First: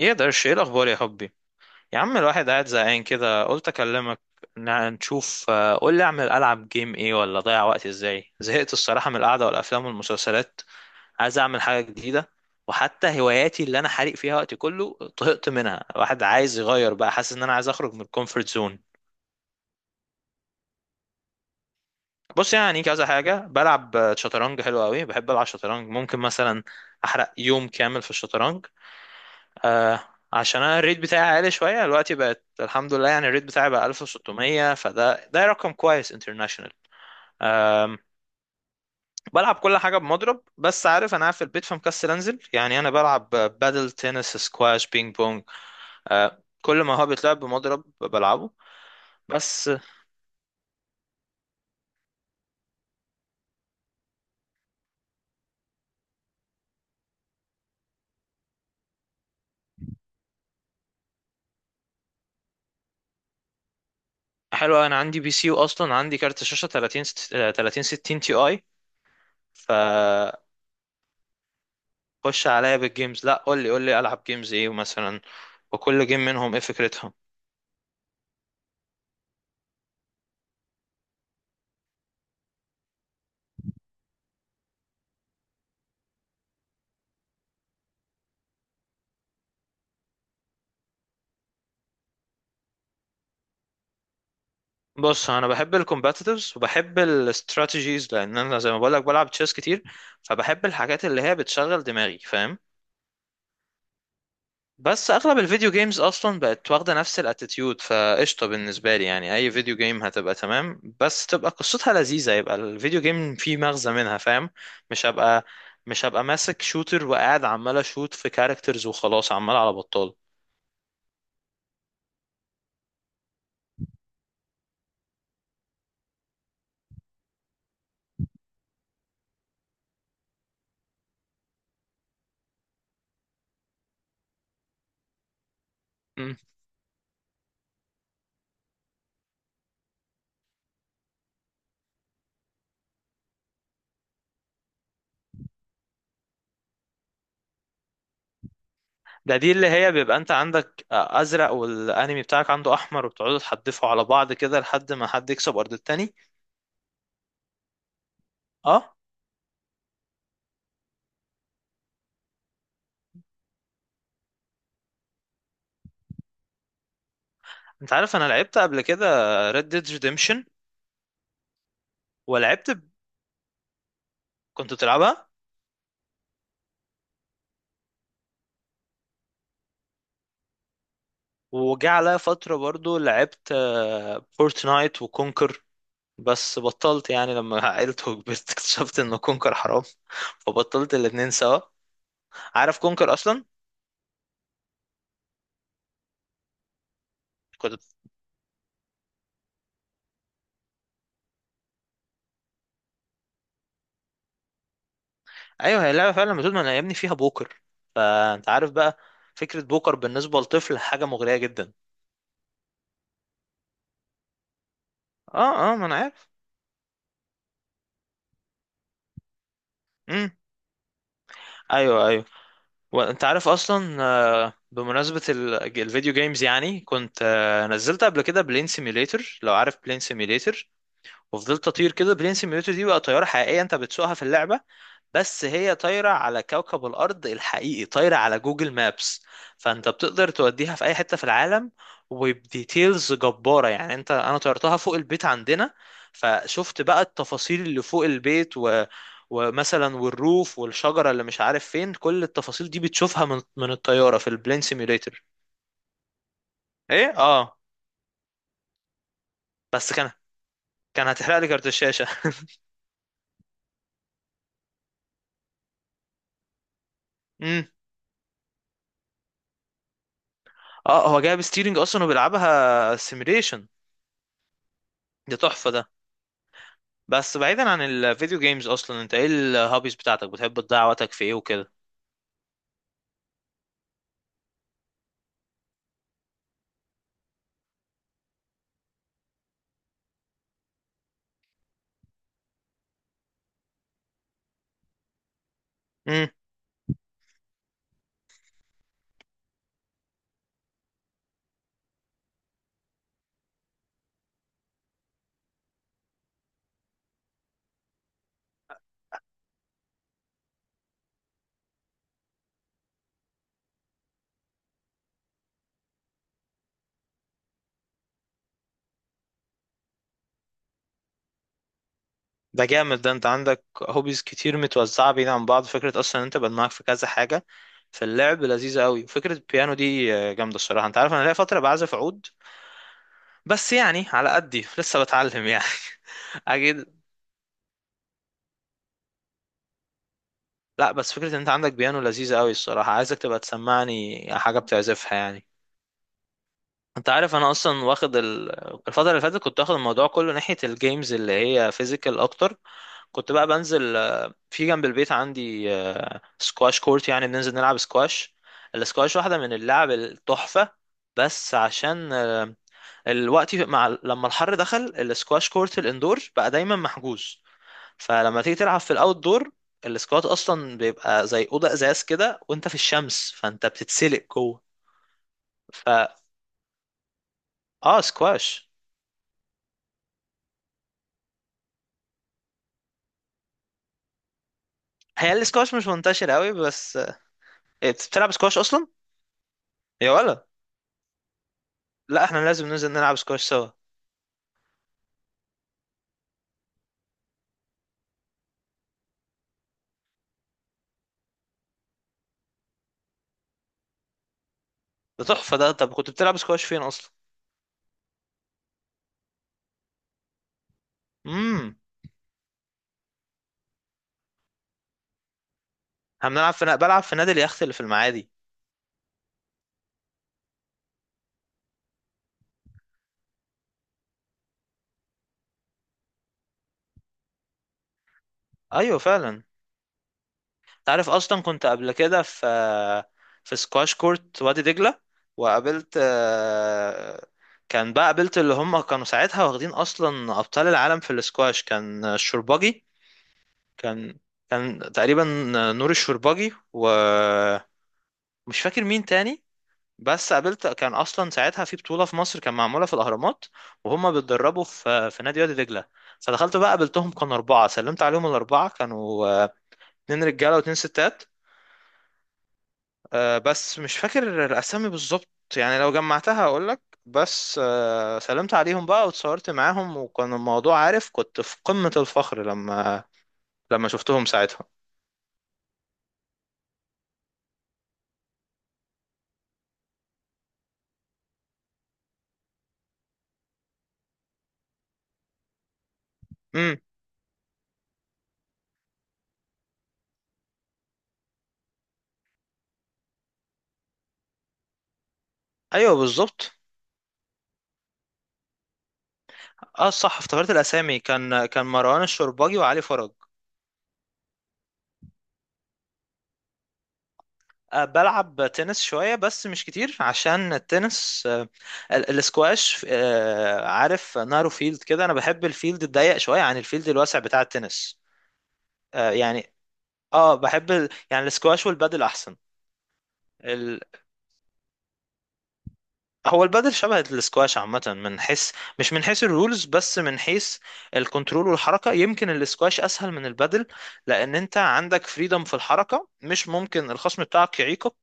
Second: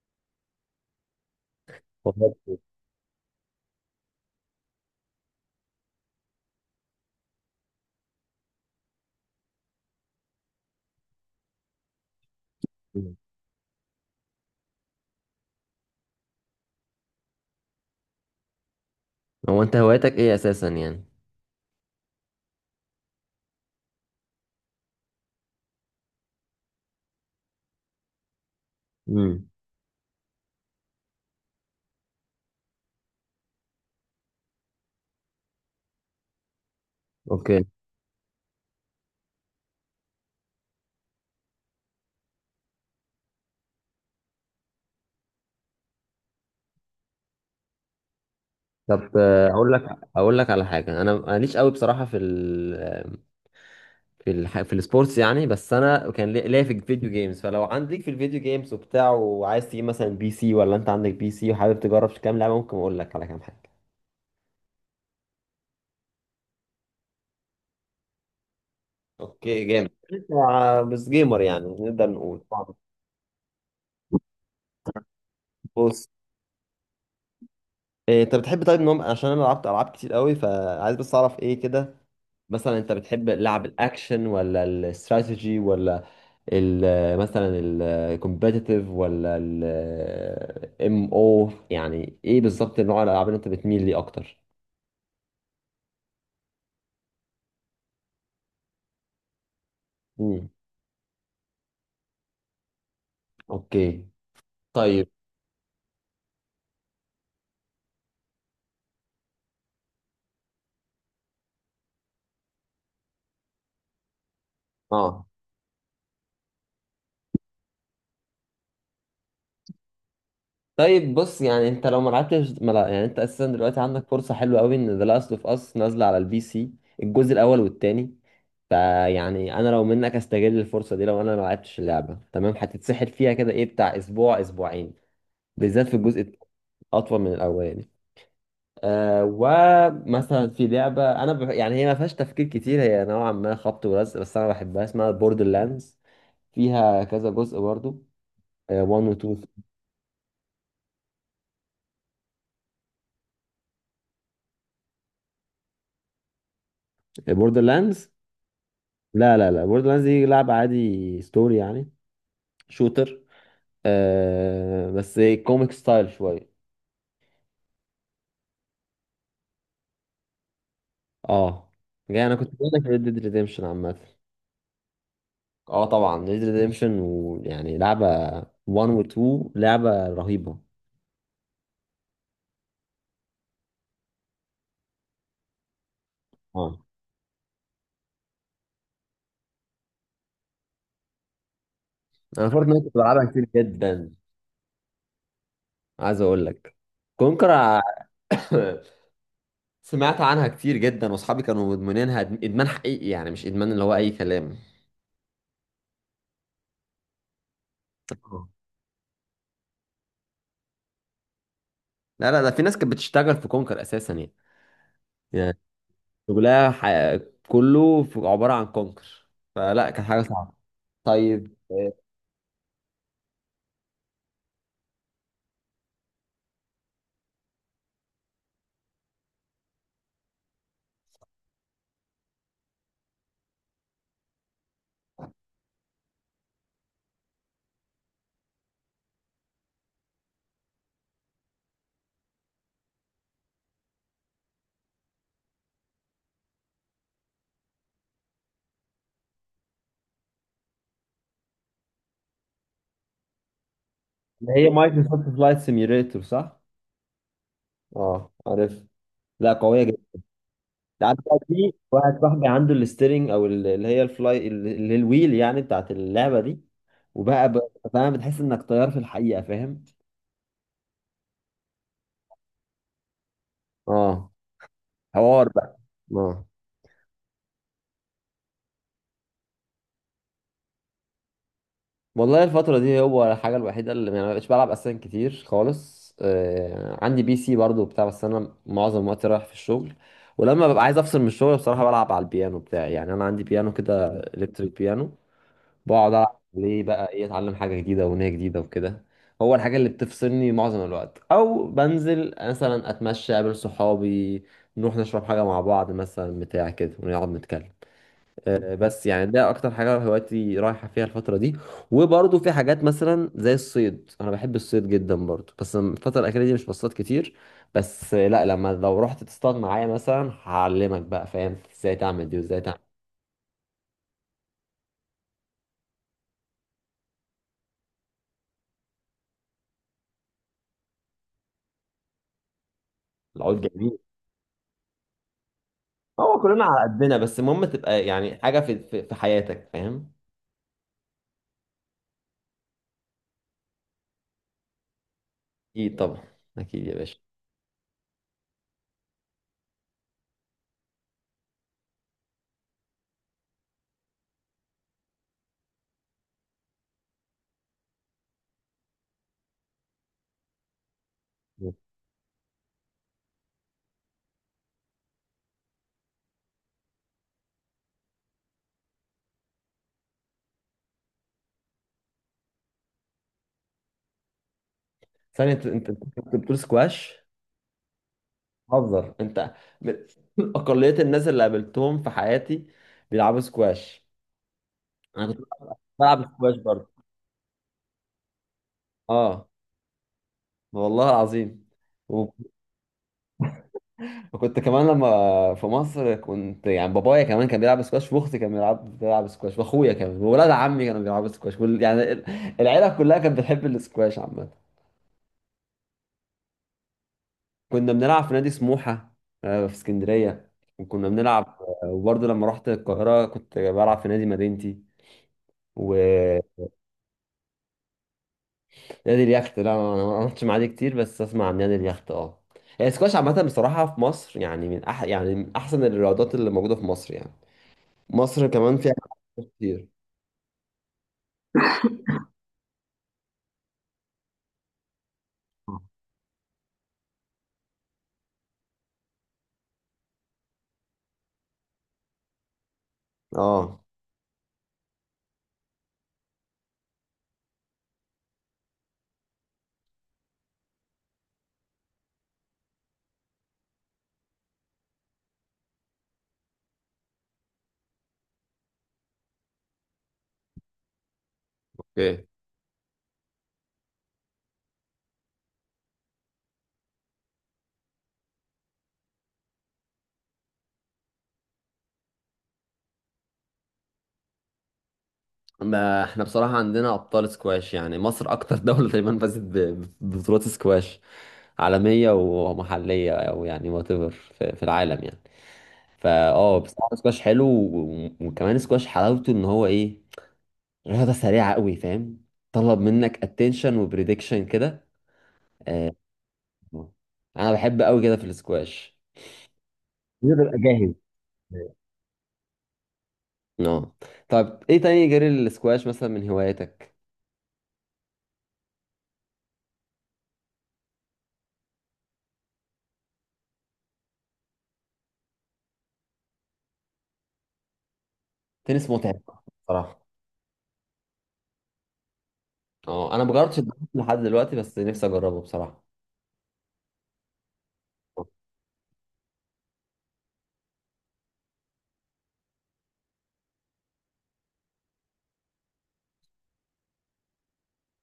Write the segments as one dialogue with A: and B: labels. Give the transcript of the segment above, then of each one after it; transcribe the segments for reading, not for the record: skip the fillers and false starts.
A: ايه ده، ايه الاخبار يا حبي؟ يا عم، الواحد
B: وفاكر.
A: قاعد زهقان كده قلت اكلمك. نشوف. قول لي، العب جيم ايه ولا اضيع وقتي ازاي؟ زهقت الصراحه من القعده والافلام والمسلسلات. عايز اعمل حاجه جديده.
B: مم.
A: وحتى هواياتي اللي انا حارق فيها وقتي كله طهقت منها. الواحد عايز يغير بقى، حاسس ان انا عايز اخرج من الكومفورت زون.
B: هو انت هوايتك ايه اساسا يعني؟
A: بص، يعني كذا حاجه بلعب، شطرنج حلو قوي. بحب العب شطرنج، ممكن مثلا احرق يوم كامل في الشطرنج.
B: امم.
A: آه. عشان انا الريت بتاعي عالي شويه دلوقتي، بقت الحمد لله. يعني الريت بتاعي بقى 1600، فده رقم كويس انترناشونال.
B: اوكي.
A: أم، بلعب كل حاجه بمضرب، بس عارف انا قاعد في البيت فمكسل انزل. يعني انا بلعب بادل، تنس، سكواش، بينج بونج. كل ما هو بيتلعب بمضرب بلعبه.
B: طب
A: بس.
B: اقول لك، اقول لك على حاجه. انا ماليش قوي بصراحه في ال، في الح...، في السبورتس يعني. بس انا كان ليا في الفيديو جيمز، فلو عندك في الفيديو جيمز وبتاع وعايز تجيب مثلا بي سي، ولا انت عندك بي سي وحابب تجرب في كام لعبه، ممكن اقول لك على كام حاجه.
A: حلو، انا عندي بي سي، واصلا عندي كارت شاشه 30 ست- آه، 30 60 تي اي.
B: اوكي.
A: ف
B: جامد. بس جيمر يعني، نقدر نقول
A: خش
B: طبعاً.
A: عليا بالجيمز، لا قول لي العب جيمز ايه مثلا، وكل
B: بص،
A: جيم منهم ايه فكرتها.
B: انت بتحب طيب نوم؟ عشان انا لعبت العاب كتير قوي، فعايز بس اعرف ايه كده. مثلا انت بتحب لعب الاكشن ولا الاستراتيجي، ولا ال مثلا الكومبيتيتيف، ولا الام او، يعني ايه بالظبط نوع الالعاب اللي انت بتميل ليه اكتر؟
A: بص، انا بحب الكومباتيتيفز وبحب الاستراتيجيز، لان انا زي ما بقول لك بلعب تشيس كتير.
B: امم.
A: فبحب الحاجات اللي هي بتشغل دماغي، فاهم؟
B: اوكي. طيب.
A: بس اغلب الفيديو جيمز اصلا بقت واخده نفس الاتيتيود، فقشطه بالنسبه لي. يعني اي فيديو جيم هتبقى تمام، بس تبقى قصتها لذيذه، يبقى الفيديو جيم فيه مغزى منها، فاهم؟ مش
B: اه.
A: هبقى مش هبقى ماسك شوتر وقاعد عمال اشوت في كاركترز وخلاص، عمال على بطال.
B: طيب بص، يعني انت لو ما لعبتش، ما لا يعني انت اساسا دلوقتي عندك فرصه حلوه قوي، ان ذا لاست اوف اس نازله على البي سي، الجزء الاول والتاني. فيعني انا لو منك استغل الفرصه دي. لو انا ما لعبتش اللعبه، تمام، هتتسحل فيها كده ايه بتاع اسبوع اسبوعين، بالذات في الجزء اطول من الاولاني. آه، ومثلا في لعبه، انا يعني هي ما فيهاش تفكير كتير، هي نوعا ما خبط ولزق، بس انا بحبها، اسمها بوردر لاندز، فيها كذا جزء برضو، 1 و
A: ده
B: 2.
A: دي اللي هي بيبقى انت عندك ازرق والانمي بتاعك عنده احمر، وبتقعدوا تحدفوا على بعض كده لحد ما حد يكسب ارض التاني.
B: بوردر لاندز؟
A: اه.
B: لا بوردر لاندز دي لعبه عادي ستوري يعني، شوتر بس كوميك ستايل شويه.
A: انت عارف انا لعبت قبل كده Red Dead Redemption.
B: اه، جاي، انا كنت بقول
A: ولعبت ب...
B: لك ريد ديد ريديمشن عامه.
A: كنت بتلعبها.
B: اه طبعا ريد ديد ريديمشن، ويعني لعبه 1 و 2 لعبه رهيبه.
A: وجه عليا فترة برضو، لعبت فورتنايت وكونكر. بس
B: اه.
A: بطلت، يعني لما عقلت وكبرت اكتشفت ان كونكر حرام فبطلت الاتنين سوا.
B: انا
A: عارف
B: فورتنايت كنت
A: كونكر
B: بلعبها
A: اصلا؟
B: كتير جدا. عايز اقول لك كونكر.
A: كنت.
B: سمعت عنها كتير جدا، واصحابي كانوا مدمنينها ادمان حقيقي يعني، مش ادمان اللي هو اي كلام.
A: ايوه، هي لعبة فعلا بتقول ما انا يا ابني فيها بوكر،
B: آه.
A: فانت عارف بقى. فكرة بوكر بالنسبة لطفل حاجة مغرية جدا.
B: لا لا، ده في ناس كانت بتشتغل في كونكر اساسا يعني، يعني
A: اه، اه، ما انا عارف.
B: شغلها ح- كله عبارة عن كونكر، فلا كانت حاجة
A: امم.
B: صعبة. طيب.
A: ايوه، ايوه. وانت عارف اصلا، بمناسبه الفيديو جيمز، يعني كنت نزلت قبل كده بلين سيميوليتر. لو عارف بلين سيميوليتر، وفضلت اطير كده. بلين سيميوليتر دي بقى طياره حقيقيه انت بتسوقها في اللعبه، بس هي طايرة على كوكب الأرض الحقيقي، طايرة على جوجل مابس. فأنت بتقدر توديها في أي حتة في العالم، وبديتيلز جبارة. يعني أنا طيرتها فوق البيت عندنا، فشفت بقى التفاصيل اللي فوق البيت. ومثلا والروف والشجرة اللي مش عارف فين، كل التفاصيل دي بتشوفها من الطيارة في
B: اللي
A: البلين
B: هي
A: سيميوليتر.
B: مايكروسوفت فلايت سيميوليتور صح؟
A: إيه، آه.
B: اه عارف. لا قوية
A: بس كان
B: جدا.
A: كان
B: عارف بقى
A: هتحرق لي كارت
B: في
A: الشاشة.
B: واحد صاحبي عنده الستيرنج، او اللي هي الفلاي، اللي هي الويل يعني، بتاعت اللعبة دي، وبقى
A: امم.
B: ب- فاهم، بتحس انك طيار في الحقيقة، فاهم.
A: اه، هو جايب ستيرنج أصلا وبيلعبها سيميوليشن.
B: اه.
A: دي
B: حوار
A: تحفة
B: بقى.
A: ده.
B: اه.
A: بس بعيدا عن الفيديو جيمز، اصلا انت ايه الهوبيز بتاعتك، بتحب تضيع وقتك في ايه وكده؟
B: والله الفترة دي هو الحاجة الوحيدة اللي يعني ما بقتش بلعب أساسا كتير خالص. عندي بي سي برضو بتاع، بس أنا معظم وقتي رايح في الشغل. ولما ببقى عايز أفصل من الشغل، بصراحة بلعب على البيانو بتاعي، يعني أنا عندي بيانو كده، إلكتريك بيانو. بقعد
A: امم.
B: ألعب عليه بقى، إيه، أتعلم حاجة جديدة، أغنية جديدة وكده. هو الحاجة اللي بتفصلني معظم الوقت. أو بنزل مثلا أتمشى، أقابل صحابي، نروح نشرب حاجة مع بعض مثلا بتاع كده، ونقعد نتكلم. بس يعني ده اكتر حاجه هوايتي رايحه فيها الفتره دي. وبرضه في حاجات مثلا زي الصيد، انا بحب الصيد جدا برضه، بس الفتره الاخيره دي مش بصطاد كتير. بس لا، لما لو رحت تصطاد معايا مثلا، هعلمك بقى، فاهم، ازاي تعمل دي وازاي
A: ده
B: تعمل.
A: جامد ده، انت عندك هوبيز كتير متوزعه بعيد عن بعض، فكره اصلا إن انت بقى معاك في كذا حاجه، فاللعب لذيذه قوي. فكره البيانو دي جامده الصراحه. انت عارف انا ليا فتره بعزف عود،
B: العود
A: بس
B: جميل.
A: يعني على قدي لسه بتعلم يعني.
B: هو كلنا على
A: اكيد.
B: قدنا، بس المهم تبقى يعني حاجه في حياتك، فاهم.
A: لا، بس فكره ان انت عندك بيانو لذيذه قوي الصراحه، عايزك تبقى تسمعني حاجه بتعزفها يعني.
B: اكيد طبعا، اكيد يا
A: انت
B: باشا.
A: عارف انا اصلا واخد الفتره اللي فاتت كنت واخد الموضوع كله ناحيه الجيمز اللي هي فيزيكال اكتر. كنت بقى بنزل، في جنب البيت عندي سكواش كورت، يعني بننزل نلعب سكواش. السكواش واحدة من اللعب التحفة. بس عشان الوقت، مع لما الحر دخل السكواش كورت الاندور بقى دايما محجوز، فلما تيجي تلعب في الاوت دور، السكوات اصلا بيبقى زي اوضه ازاز كده وانت في الشمس، فانت بتتسلق جوه.
B: ثانيه، انت انت أنت
A: فا
B: كنت بتقول سكواش؟
A: اه، سكواش.
B: حذر انت من اقليه الناس اللي قابلتهم في حياتي بيلعبوا سكواش. انا
A: هي
B: كنت
A: السكواش مش
B: بلعب
A: منتشر قوي،
B: سكواش برضه.
A: بس. إيه، بتلعب سكواش اصلا؟
B: اه
A: يا ولا؟
B: والله العظيم.
A: لا
B: و-
A: احنا لازم ننزل نلعب سكواش سوا.
B: وكنت كمان لما في مصر، كنت يعني بابايا كمان كان بيلعب سكواش، واختي كان بيلعب سكواش، واخويا كمان، وولاد عمي كانوا بيلعبوا سكواش، العيله كلها كانت بتحب السكواش عامه.
A: ده تحفة ده، طب كنت بتلعب سكواش فين أصلا؟
B: كنا بنلعب في نادي سموحه، في اسكندريه، وكنا بنلعب.
A: امم.
B: وبرضه لما رحت القاهره كنت بلعب في نادي مدينتي و.
A: احنا بنلعب في بلعب في نادي اليخت اللي في المعادي.
B: نادي اليخت؟ لا انا، أنا ما عملتش مع دي كتير، بس اسمع عن نادي اليخت، اه. هي السكواش عامه بصراحه في مصر يعني، من أح يعني من احسن الرياضات اللي موجوده في مصر يعني، مصر كمان فيها
A: أيوة فعلا.
B: كتير.
A: أنت عارف أصلا كنت قبل كده في سكواش كورت وادي دجلة، وقابلت آه، كان بقى قابلت اللي هم كانوا ساعتها واخدين أصلا أبطال العالم في السكواش، كان الشرباجي.
B: اه.
A: كان كان تقريبا نور الشرباجي ومش فاكر مين تاني. بس قابلت كان اصلا ساعتها في بطوله في مصر، كان معموله في الاهرامات، وهم بيتدربوا في نادي وادي دجله. فدخلت بقى قابلتهم، كانوا اربعه، سلمت عليهم الاربعه، كانوا اتنين رجاله واتنين ستات.
B: اوكي.
A: بس مش فاكر الاسامي بالظبط، يعني لو جمعتها هقول لك. بس سلمت عليهم بقى واتصورت معاهم، وكان الموضوع، عارف، كنت في قمه الفخر لما شفتهم ساعتها.
B: ما احنا بصراحه عندنا ابطال سكواش يعني، مصر اكتر دوله تقريبا فازت ببطولات سكواش عالميه ومحليه، او يعني وات ايفر في في العالم يعني. فا اه
A: امم.
B: بصراحه سكواش حلو، وكمان سكواش حلاوته ان هو ايه، رياضة سريعة قوي، فاهم، طلب منك اتنشن وبريدكشن كده.
A: ايوه بالظبط.
B: انا بحب قوي كده في السكواش.
A: اه صح،
B: لازم
A: افتكرت
B: ابقى جاهز.
A: الاسامي، كان مروان الشربجي وعلي فرج.
B: اه. طب ايه تاني غير السكواش مثلا من هواياتك؟
A: بلعب تنس شوية بس مش كتير، عشان التنس الاسكواش، عارف نارو فيلد كده، انا بحب الفيلد الضيق شوية عن الفيلد الواسع بتاع التنس.
B: تنس متعب
A: يعني.
B: بصراحة.
A: اه، بحب يعني الاسكواش والبادل احسن.
B: اه انا مجربتش الدنيس لحد دلوقتي، بس نفسي اجربه بصراحة.
A: هو البادل شبه الاسكواش عامة، من حيث، مش من حيث الرولز، بس من حيث الكنترول والحركة. يمكن الاسكواش أسهل من البادل، لأن أنت عندك فريدم في الحركة، مش ممكن الخصم بتاعك يعيقك.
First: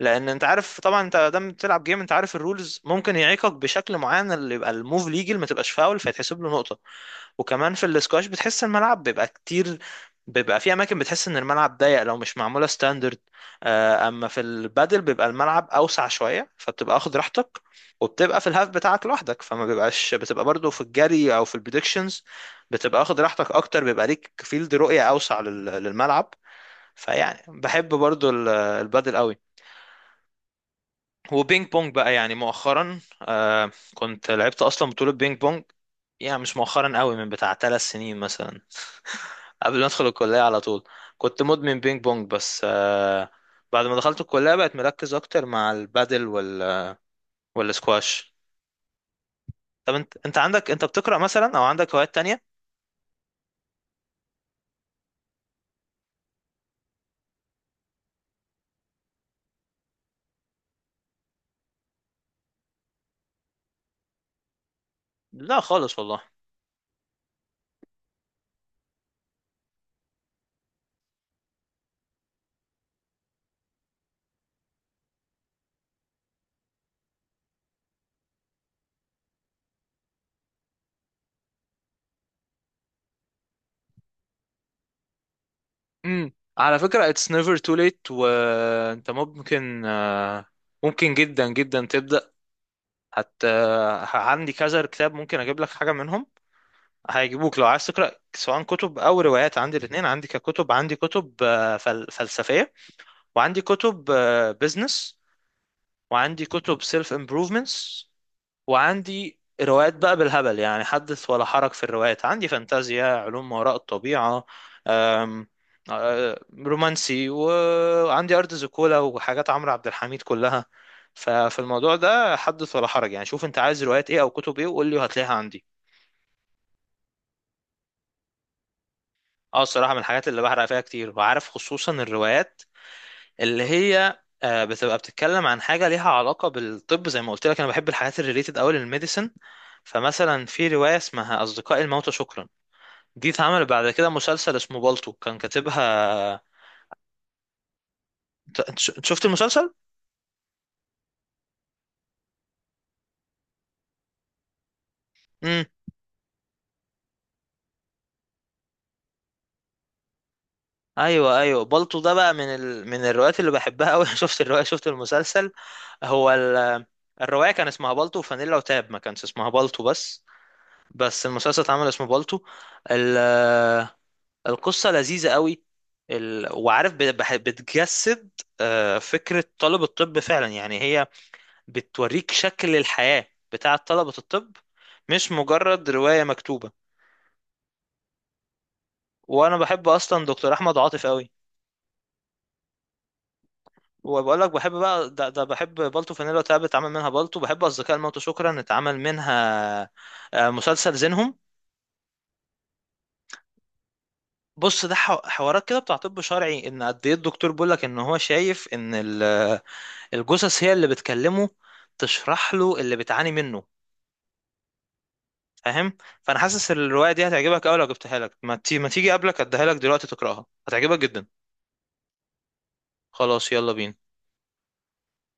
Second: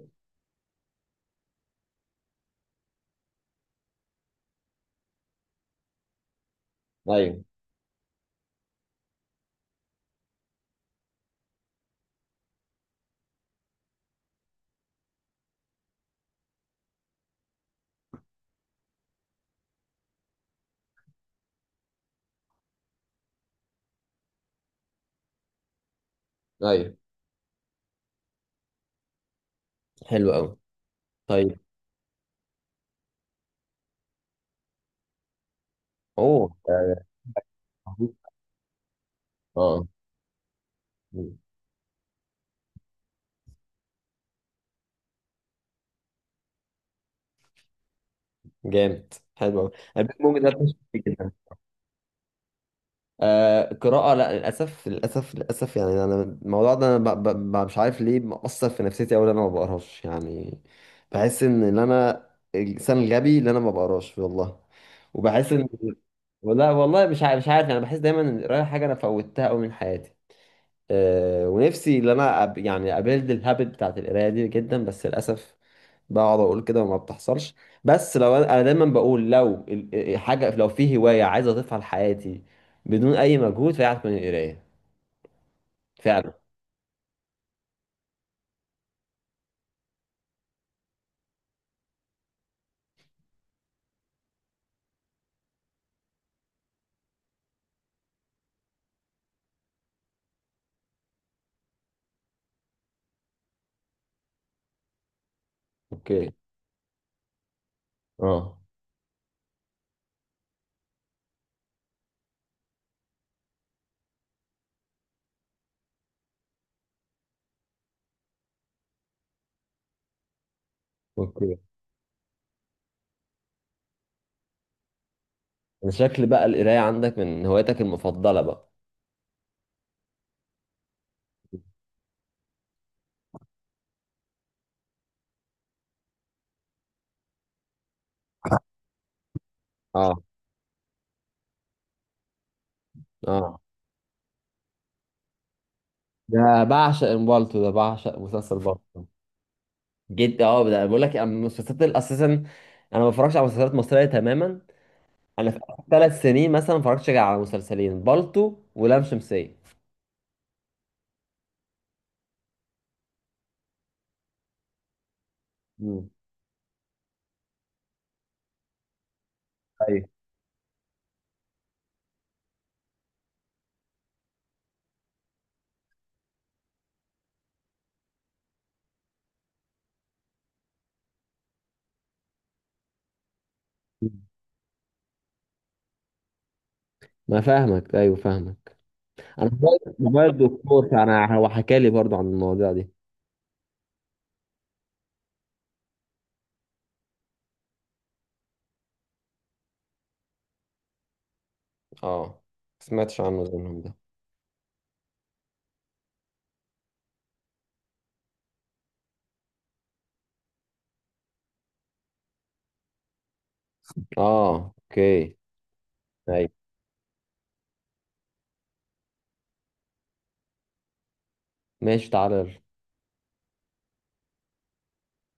A: لأن أنت عارف طبعا، أنت دام بتلعب جيم أنت عارف الرولز ممكن يعيقك بشكل معين، اللي يبقى الموف ليجل ما تبقاش فاول فيتحسب له نقطة.
B: ايوه
A: وكمان في الاسكواش بتحس الملعب بيبقى كتير، بيبقى في اماكن بتحس ان الملعب ضيق لو مش معموله ستاندرد. اما في البادل بيبقى الملعب اوسع شويه، فبتبقى واخد راحتك، وبتبقى في الهاف بتاعك لوحدك، فما بيبقاش بتبقى برضو في الجري او في البريدكشنز، بتبقى واخد راحتك اكتر، بيبقى ليك فيلد رؤية اوسع للملعب.
B: ايوه.
A: فيعني بحب برضو البادل قوي.
B: حلو قوي. طيب.
A: وبينج بونج بقى، يعني مؤخرا كنت لعبت اصلا بطولة بينج بونج. يعني
B: اوه.
A: مش مؤخرا قوي، من بتاع ثلاث
B: اه.
A: سنين مثلا، قبل ما
B: آه.
A: ادخل الكلية على طول. كنت مدمن بينج بونج، بس. بعد ما دخلت الكلية بقت مركز اكتر مع البادل والسكواش.
B: جامد. حلو قوي.
A: طب انت
B: البيج بونج
A: انت عندك، بتقرأ
B: ده.
A: مثلا او عندك هوايات تانية؟
B: آه قراءة. لا للأسف للأسف للأسف، يعني أنا الموضوع ده أنا مش عارف ليه مأثر في نفسيتي أوي، إن أنا ما بقراش يعني. بحس إن أنا الإنسان الغبي اللي أنا ما بقراش، والله. وبحس
A: لا
B: إن.
A: خالص والله.
B: والله والله مش عارف، مش عارف، أنا بحس دايما إن القراية حاجة أنا فوتها أوي من حياتي. ونفسي ان انا أب يعني ابيلد الهابت بتاعت القرايه دي جدا، بس للاسف بقعد اقول كده وما بتحصلش. بس أنا دايما بقول لو حاجه، لو في هوايه عايز اضيفها لحياتي بدون اي مجهود، فهي هتكون القرايه فعلا.
A: امم، على فكرة it's never too late، وانت ممكن، ممكن جدا جدا تبدأ. حتى عندي كذا كتاب ممكن اجيب لك حاجة منهم هيجيبوك لو عايز تقرأ، سواء كتب او روايات، عندي الاثنين. عندي كتب فلسفية، وعندي كتب بزنس،
B: اوكي.
A: وعندي كتب سيلف امبروفمنتس.
B: اه.
A: وعندي روايات بقى بالهبل يعني، حدث ولا حرج في الروايات عندي، فانتازيا، علوم ما وراء الطبيعة، أم، رومانسي، وعندي أرض زيكولا وحاجات عمرو عبد الحميد كلها.
B: اوكي.
A: ففي الموضوع ده حدث ولا حرج، يعني شوف انت عايز روايات ايه او كتب ايه، وقول لي وهتلاقيها عندي.
B: انا شكل بقى القرايه عندك من هواياتك المفضله بقى.
A: اه الصراحة، من الحاجات اللي بحرق فيها كتير، وعارف، خصوصا الروايات اللي هي بتتكلم عن حاجة ليها علاقة بالطب، زي ما قلت لك انا بحب الحاجات الريليتد قوي للميديسن.
B: اه.
A: فمثلا في رواية اسمها أصدقاء الموتى شكرا، دي
B: اه
A: اتعمل بعد كده مسلسل اسمه بالطو، كان كاتبها.
B: بعشق امبالتو، ده بعشق مسلسل
A: انت
B: بالتو
A: شفت المسلسل؟
B: جدا. اه، ده بقول لك المسلسلات اساسا، انا ما بفرجش على مسلسلات مصريه تماما. انا في اخر 3 سنين مثلا، ما اتفرجتش غير على مسلسلين، بالطو ولام شمسية.
A: ايوه ايوه، بالطو ده بقى من من الروايات اللي بحبها قوي. شفت الروايه، شفت المسلسل.
B: مم.
A: هو الروايه كان اسمها بالطو وفانيلا وتاب، ما كانش اسمها بالطو
B: ايوه.
A: بس، بس المسلسل اتعمل اسمه بالطو. ال... القصه لذيذه قوي. وعارف، بتجسد فكره طلب الطب فعلا. يعني هي بتوريك شكل الحياه بتاعه
B: مم.
A: طلبه الطب، مش مجرد روايه مكتوبه.
B: ما فاهمك، ايوه فاهمك. انا
A: وانا
B: موبايل
A: بحب اصلا
B: موبايل
A: دكتور احمد
B: دكتور،
A: عاطف قوي.
B: فانا هو حكى لي برضو عن المواضيع دي.
A: وبقول لك بحب بقى ده، بحب بالتو فانيلا وتعب، اتعمل منها بالتو، بحب اصدقاء الموت شكرا، اتعمل منها مسلسل زينهم.
B: اه، ما سمعتش عنه زيهم ده.
A: بص ده حوارات كده بتاع طب شرعي، ان قد ايه الدكتور بيقول لك ان هو شايف ان الجثث هي اللي بتكلمه، تشرح له اللي بتعاني منه،
B: اه. اوكي.
A: فاهم؟ فانا
B: ايوه.
A: حاسس الروايه دي هتعجبك قوي، لو جبتها لك ما تيجي قبلك اديها لك دلوقتي تقراها هتعجبك جدا.
B: ماشي، تعالى يلا.
A: خلاص، يلا بينا.